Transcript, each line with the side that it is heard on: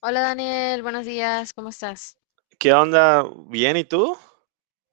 left: Hola Daniel, buenos días, ¿cómo estás?
right: ¿Qué onda? ¿Bien? ¿Y tú?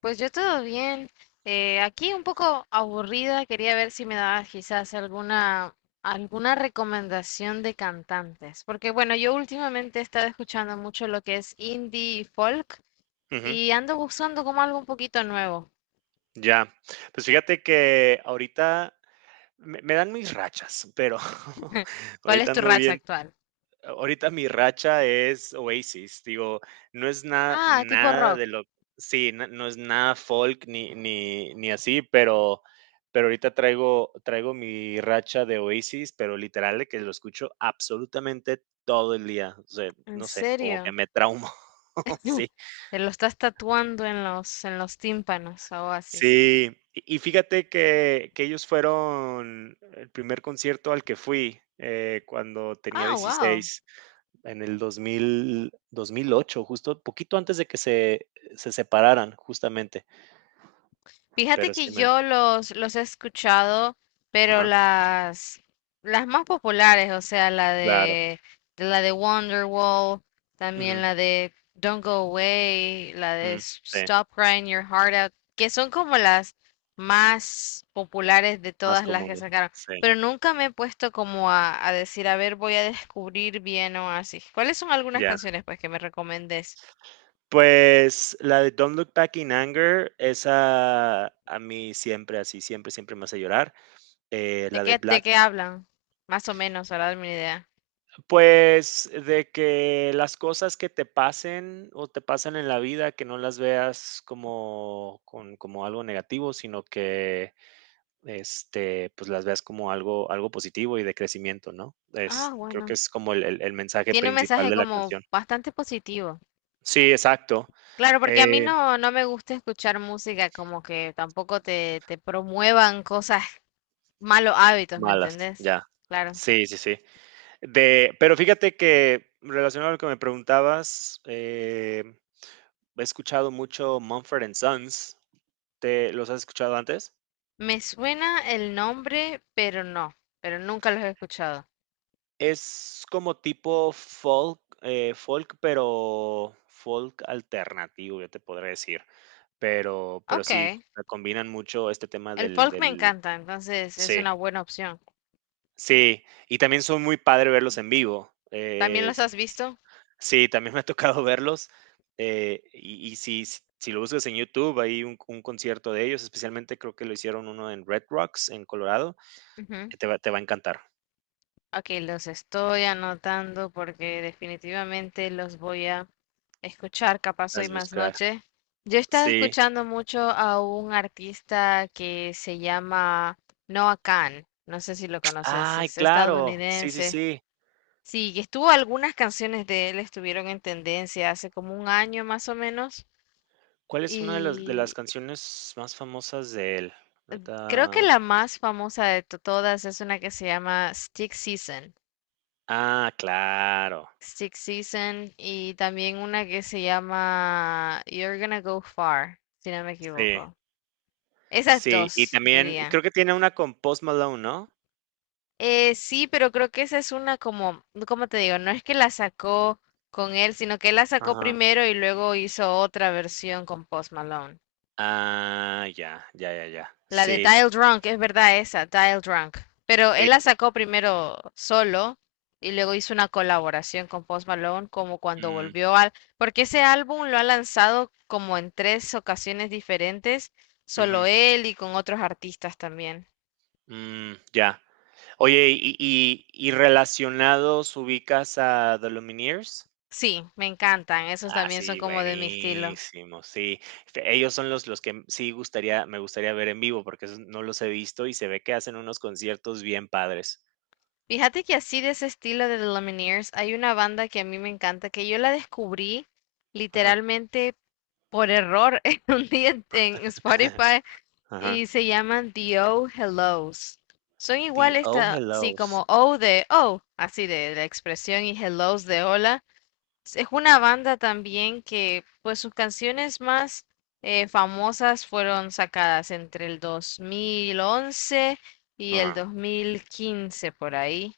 left: Pues yo todo bien. Aquí un poco aburrida, quería ver si me dabas quizás alguna recomendación de cantantes, porque bueno, yo últimamente he estado escuchando mucho lo que es indie y folk,
right: Ujú,
left: y ando buscando como algo un poquito nuevo.
right: ya. Pues fíjate que ahorita me dan mis rachas, pero
left: ¿Cuál es
right: ahorita
left: tu
right: ando
left: racha
right: bien.
left: actual?
right: Ahorita mi racha es Oasis. Digo, no es nada,
left: Ah, tipo
right: nada
left: rock.
right: de lo. Sí, no, es nada folk ni así, pero ahorita traigo mi racha de Oasis, pero literal de que lo escucho absolutamente todo el día. O sea,
left: ¿En
right: no sé, como que
left: serio?
right: me traumo. Sí.
left: Te lo estás tatuando en los tímpanos, a Oasis.
right: Sí, y fíjate que ellos fueron el primer concierto al que fui, cuando tenía
left: Ah, wow.
right: 16, en el 2008, justo poquito antes de que se separaran, justamente,
left: Fíjate
right: pero sí
left: que
right: me,
left: yo los he escuchado, pero
right: ajá,
left: las más populares, o sea, la
right: claro,
left: de, de la de Wonderwall, también
right: ujú,
left: la de Don't Go Away, la de
right: mm, sí,
left: Stop Crying Your Heart Out, que son como las más populares de
right: más
left: todas las que
right: comunes,
left: sacaron.
right: sí,
left: Pero nunca me he puesto como a decir, a ver, voy a descubrir bien o así. ¿Cuáles son algunas
right: ya.
left: canciones pues que me recomendes?
right: Pues, la de Don't Look Back in Anger, esa a mí siempre así, siempre, siempre me hace llorar.
left: ¿De
right: La de
left: qué, de
right: Black.
left: qué hablan? Más o menos, para darme una idea.
right: Pues, de que las cosas que te pasen o te pasan en la vida, que no las veas como algo negativo, sino que, pues, las veas como algo positivo y de crecimiento, ¿no?
left: Ah,
right: Es, creo que
left: bueno.
right: es como el mensaje
left: Tiene un
right: principal
left: mensaje
right: de la
left: como
right: canción.
left: bastante positivo.
right: Sí, exacto.
left: Claro, porque a mí
right: Eh,
left: no, no me gusta escuchar música como que tampoco te promuevan cosas, malos hábitos, ¿me
right: Malas,
left: entendés?
right: ya.
left: Claro.
right: Sí, sí, sí. De Pero fíjate que, relacionado a lo que me preguntabas, he escuchado mucho Mumford& and Sons. ¿Te los has escuchado antes?
left: Me suena el nombre, pero no, pero nunca los he escuchado.
right: Es como tipo folk, pero folk alternativo, yo te podré decir. Pero sí,
left: Ok.
right: combinan mucho este tema
left: El
right: del
left: folk me
right: del
left: encanta, entonces es
right: Sí,
left: una buena opción.
right: sí, y también son muy padre verlos en vivo.
left: ¿También los
right: S
left: has visto?
right: sí, también me ha tocado verlos, y si lo buscas en YouTube, hay un concierto de ellos, especialmente creo que lo hicieron uno en Red Rocks, en Colorado,
left: Ujú.
right: que te va a encantar.
left: Ok, los estoy anotando porque definitivamente los voy a escuchar, capaz hoy
right: Las
left: más
right: buscar.
left: noche. Yo he estado
right: Sí.
left: escuchando mucho a un artista que se llama Noah Kahan, no sé si lo conoces,
right: Ay,
left: es
right: claro. Sí, sí,
left: estadounidense.
right: sí.
left: Sí, que estuvo algunas canciones de él estuvieron en tendencia hace como un año más o menos,
right: ¿Cuál es una de las
left: y
right: canciones más famosas de él?
left: creo que
right: Ahorita.
left: la más famosa de todas es una que se llama Stick Season.
right: Ah, claro.
left: Six Season, y también una que se llama You're Gonna Go Far, si no me
right: Sí,
left: equivoco. Esas
right: sí. Y
left: dos,
right: también
left: diría.
right: creo que tiene una con Post Malone, ¿no?
left: Sí, pero creo que esa es una como, ¿cómo te digo? No es que la sacó con él, sino que él la sacó
right: Ajá.
left: primero y luego hizo otra versión con Post Malone.
right: Ah, ya, ya, ya, ya.
left: La de
right: Sí,
left: Dial Drunk, es verdad esa, Dial Drunk. Pero
right: sí.
left: él la sacó primero solo y luego hizo una colaboración con Post Malone como cuando
right: Mm,
left: volvió al... Porque ese álbum lo ha lanzado como en tres ocasiones diferentes, solo
right: ujú.
left: él y con otros artistas también.
right: Mm, ya. Oye, y relacionados, ¿ubicas a The Lumineers?
left: Sí, me encantan, esos
right: Ah,
left: también son
right: sí,
left: como de mi estilo.
right: buenísimo, sí. Fe Ellos son los que, sí gustaría me gustaría ver en vivo, porque esos no los he visto y se ve que hacen unos conciertos bien padres.
left: Fíjate que así de ese estilo de The Lumineers hay una banda que a mí me encanta, que yo la descubrí
right: Ajá.
left: literalmente por error en un día en Spotify,
right: Ajá.
left: y se llaman The Oh Hellos. Son
right: The
left: iguales
right: Oh
left: así
right: Hellos.
left: como Oh de Oh, así de, la expresión, y Hellos de Hola. Es una banda también que, pues sus canciones más famosas fueron sacadas entre el 2011 y el
right: Ajá.
left: 2015 por ahí.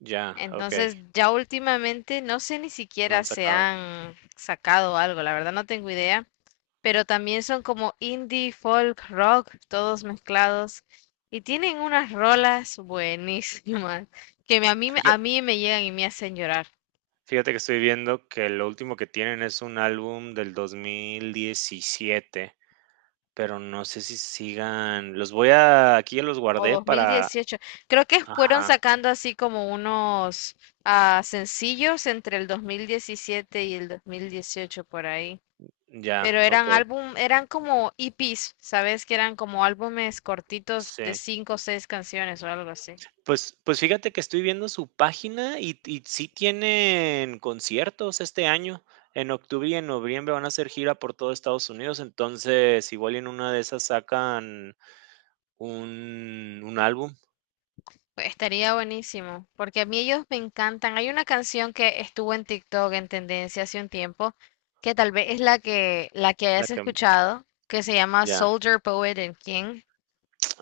right: Ya, okey,
left: Entonces ya últimamente no sé ni
right: no
left: siquiera
right: han
left: se
right: sacado.
left: han sacado algo, la verdad no tengo idea, pero también son como indie, folk, rock, todos mezclados. Y tienen unas rolas buenísimas que
right: Fija
left: a mí me llegan y me hacen llorar.
right: Fíjate que estoy viendo que lo último que tienen es un álbum del 2017, pero no sé si sigan, los voy a aquí ya los
left: O
right: guardé para,
left: 2018. Creo que fueron
right: ajá,
left: sacando así como unos sencillos entre el 2017 y el 2018 por ahí.
right: ya,
left: Pero eran
right: okey,
left: álbum, eran como EPs, ¿sabes? Que eran como álbumes cortitos de
right: sí.
left: 5 o 6 canciones o algo así.
right: Pues fíjate que estoy viendo su página y sí tienen conciertos este año. En octubre y en noviembre van a hacer gira por todo Estados Unidos, entonces igual y en una de esas sacan un álbum,
left: Estaría buenísimo, porque a mí ellos me encantan. Hay una canción que estuvo en TikTok en tendencia hace un tiempo, que tal vez es la que
right: la
left: hayas
right: que
left: escuchado, que se llama
right: ya.
left: Soldier Poet and King.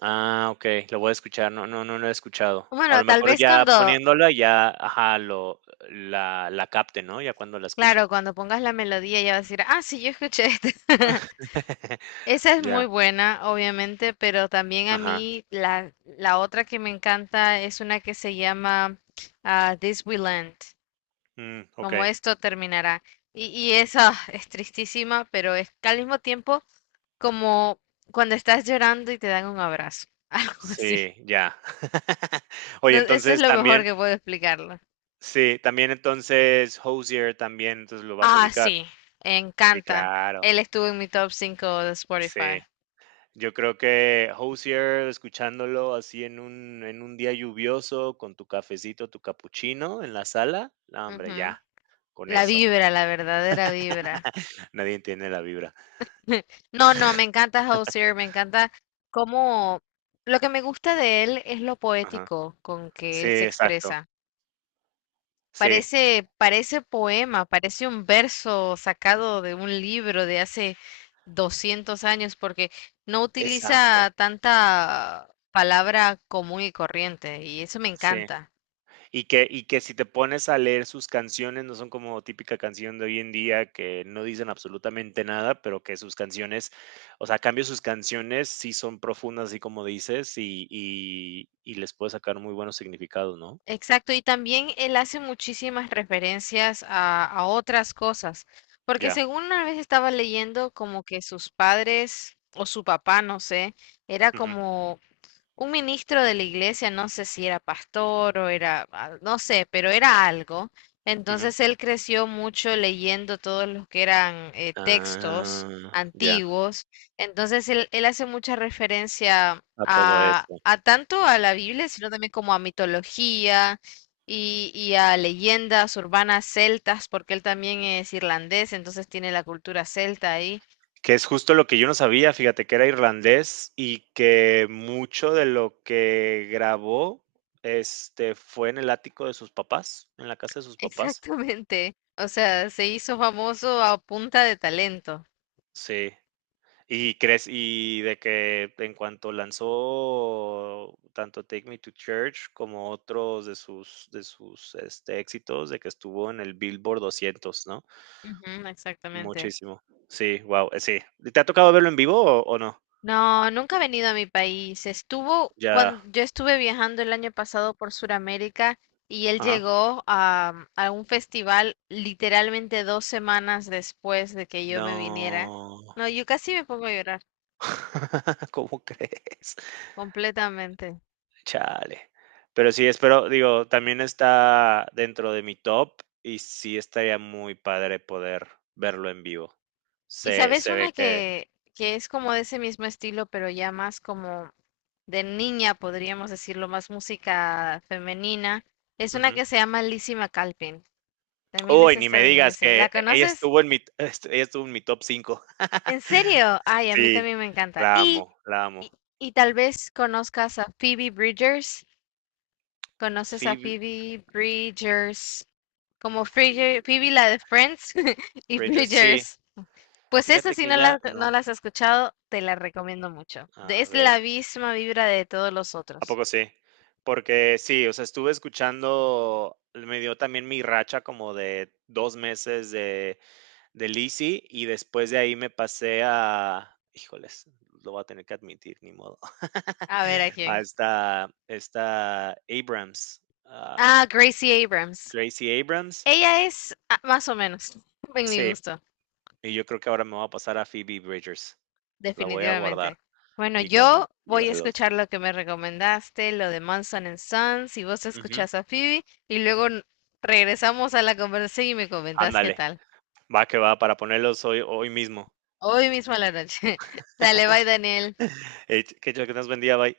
right: Ah, okey, lo voy a escuchar. No, no, no lo he escuchado. A
left: Bueno,
right: lo
left: tal
right: mejor
left: vez
right: ya
left: cuando,
right: poniéndola, ya, ajá, lo la la capte, ¿no? Ya cuando la
left: claro,
right: escuche.
left: cuando pongas la melodía ya vas a decir, ah, sí, yo escuché esta. Esa es
right: Ya,
left: muy buena, obviamente, pero también a
right: ajá.
left: mí la otra que me encanta es una que se llama This We Land.
right: Mm,
left: Como
right: okey.
left: esto terminará. Y eso es tristísima, pero es que al mismo tiempo como cuando estás llorando y te dan un abrazo, algo así.
right: Sí, ya.
left: No,
right: Oye,
left: eso es
right: entonces
left: lo mejor
right: también.
left: que puedo explicarlo.
right: Sí, también, entonces Hozier también, entonces lo vas a
left: Ah,
right: ubicar.
left: sí,
right: Sí,
left: encanta.
right: claro.
left: Él estuvo en mi top 5 de
right: Sí.
left: Spotify.
right: Yo creo que Hozier, escuchándolo así en un día lluvioso, con tu cafecito, tu capuchino en la sala, no, hombre,
left: Ujú.
right: ya, con
left: La
right: eso.
left: vibra, la verdadera vibra.
right: Nadie entiende la vibra.
left: No, no, me encanta Hozier, me encanta cómo... Lo que me gusta de él es lo
right: Ajá.
left: poético con que
right: Sí,
left: él se
right: exacto.
left: expresa.
right: Sí,
left: Parece poema, parece un verso sacado de un libro de hace 200 años, porque no utiliza
right: exacto.
left: tanta palabra común y corriente, y eso me
right: Sí.
left: encanta.
right: Y que si te pones a leer sus canciones, no son como típica canción de hoy en día que no dicen absolutamente nada, pero que sus canciones, o sea, a cambio, sus canciones sí son profundas, así como dices, y les puede sacar muy buenos significados, ¿no?
left: Exacto, y también él hace muchísimas referencias a otras cosas, porque
right: Ya.
left: según una vez estaba leyendo como que sus padres o su papá, no sé, era
right: Ujú,
left: como un ministro de la iglesia, no sé si era pastor o era, ah, no sé, pero era algo.
right: ujú.
left: Entonces él creció mucho leyendo todos los que eran textos
right: Ah, ya,
left: antiguos. Entonces él hace mucha referencia
right: a todo eso.
left: a tanto a la Biblia, sino también como a mitología y a leyendas urbanas celtas, porque él también es irlandés, entonces tiene la cultura celta ahí.
right: Que es justo lo que yo no sabía, fíjate, que era irlandés y que mucho de lo que grabó, fue en el ático de sus papás, en la casa de sus papás.
left: Exactamente. O sea, se hizo famoso a punta de talento.
right: Sí. ¿Y crees, y de que en cuanto lanzó tanto Take Me to Church como otros de sus éxitos, de que estuvo en el Billboard 200, no?
left: Ujú, exactamente.
right: Muchísimo. Sí, wow. Sí. ¿Te ha tocado verlo en vivo o no?
left: No, nunca ha venido a mi país. Estuvo
right: Ya.
left: cuando yo estuve viajando el año pasado por Sudamérica, y él
right: Ajá.
left: llegó a, a un festival literalmente 2 semanas después de que yo me viniera.
right: No.
left: No, yo casi me pongo a llorar
right: ¿Cómo crees?
left: completamente.
right: Chale. Pero sí, espero, digo, también está dentro de mi top y sí estaría muy padre poder verlo en vivo.
left: Y
right: Se
left: sabes
right: se ve
left: una
right: que,
left: que es como de ese mismo estilo, pero ya más como de niña, podríamos decirlo, más música femenina. Es una
right: ujú.
left: que se llama Lizzie McAlpin. También es
right: Uy, ni me digas
left: estadounidense. ¿La
right: que ella
left: conoces?
right: estuvo en mi est ella estuvo en mi top 5.
left: ¿En serio? Ay, a mí
right: Sí,
left: también me encanta.
right: la amo, la
left: Y,
right: amo.
left: y tal vez conozcas a Phoebe Bridgers. ¿Conoces a
right: Phoebe
left: Phoebe Bridgers? Como Phoebe,
right: Phoebe
left: Phoebe la de Friends y
right: Bridgers, sí,
left: Bridgers. Pues esa
right: fíjate
left: si
right: que
left: no
right: ya no.
left: no las has escuchado, te la recomiendo mucho.
right: A
left: Es
right: ver.
left: la misma vibra de todos los
right: ¿A
left: otros.
right: poco sí? Porque sí, o sea, estuve escuchando, me dio también mi racha como de 2 meses de Lizzy, y después de ahí me pasé a, híjoles, lo voy a tener que admitir, ni modo.
left: A ver a
right: A
left: quién.
right: esta Abrams, ah,
left: Ah, Gracie Abrams.
right: Gracie Abrams.
left: Ella es ah, más o menos en mi
right: Sí,
left: gusto.
right: y yo creo que ahora me voy a pasar a Phoebe Bridgers. La voy a guardar
left: Definitivamente. Bueno,
right: y con
left: yo
right: Yo
left: voy a
right: Hello, sí.
left: escuchar lo que me recomendaste, lo de Manson and Sons, y vos
right: Ujú,
left: escuchás a Phoebe, y luego regresamos a la conversación y me comentás qué
right: ándale,
left: tal.
right: va que va, para ponerlos hoy mismo.
left: Hoy mismo a la noche. Dale, bye, Daniel.
right: Que Dios que nos bendiga, bye.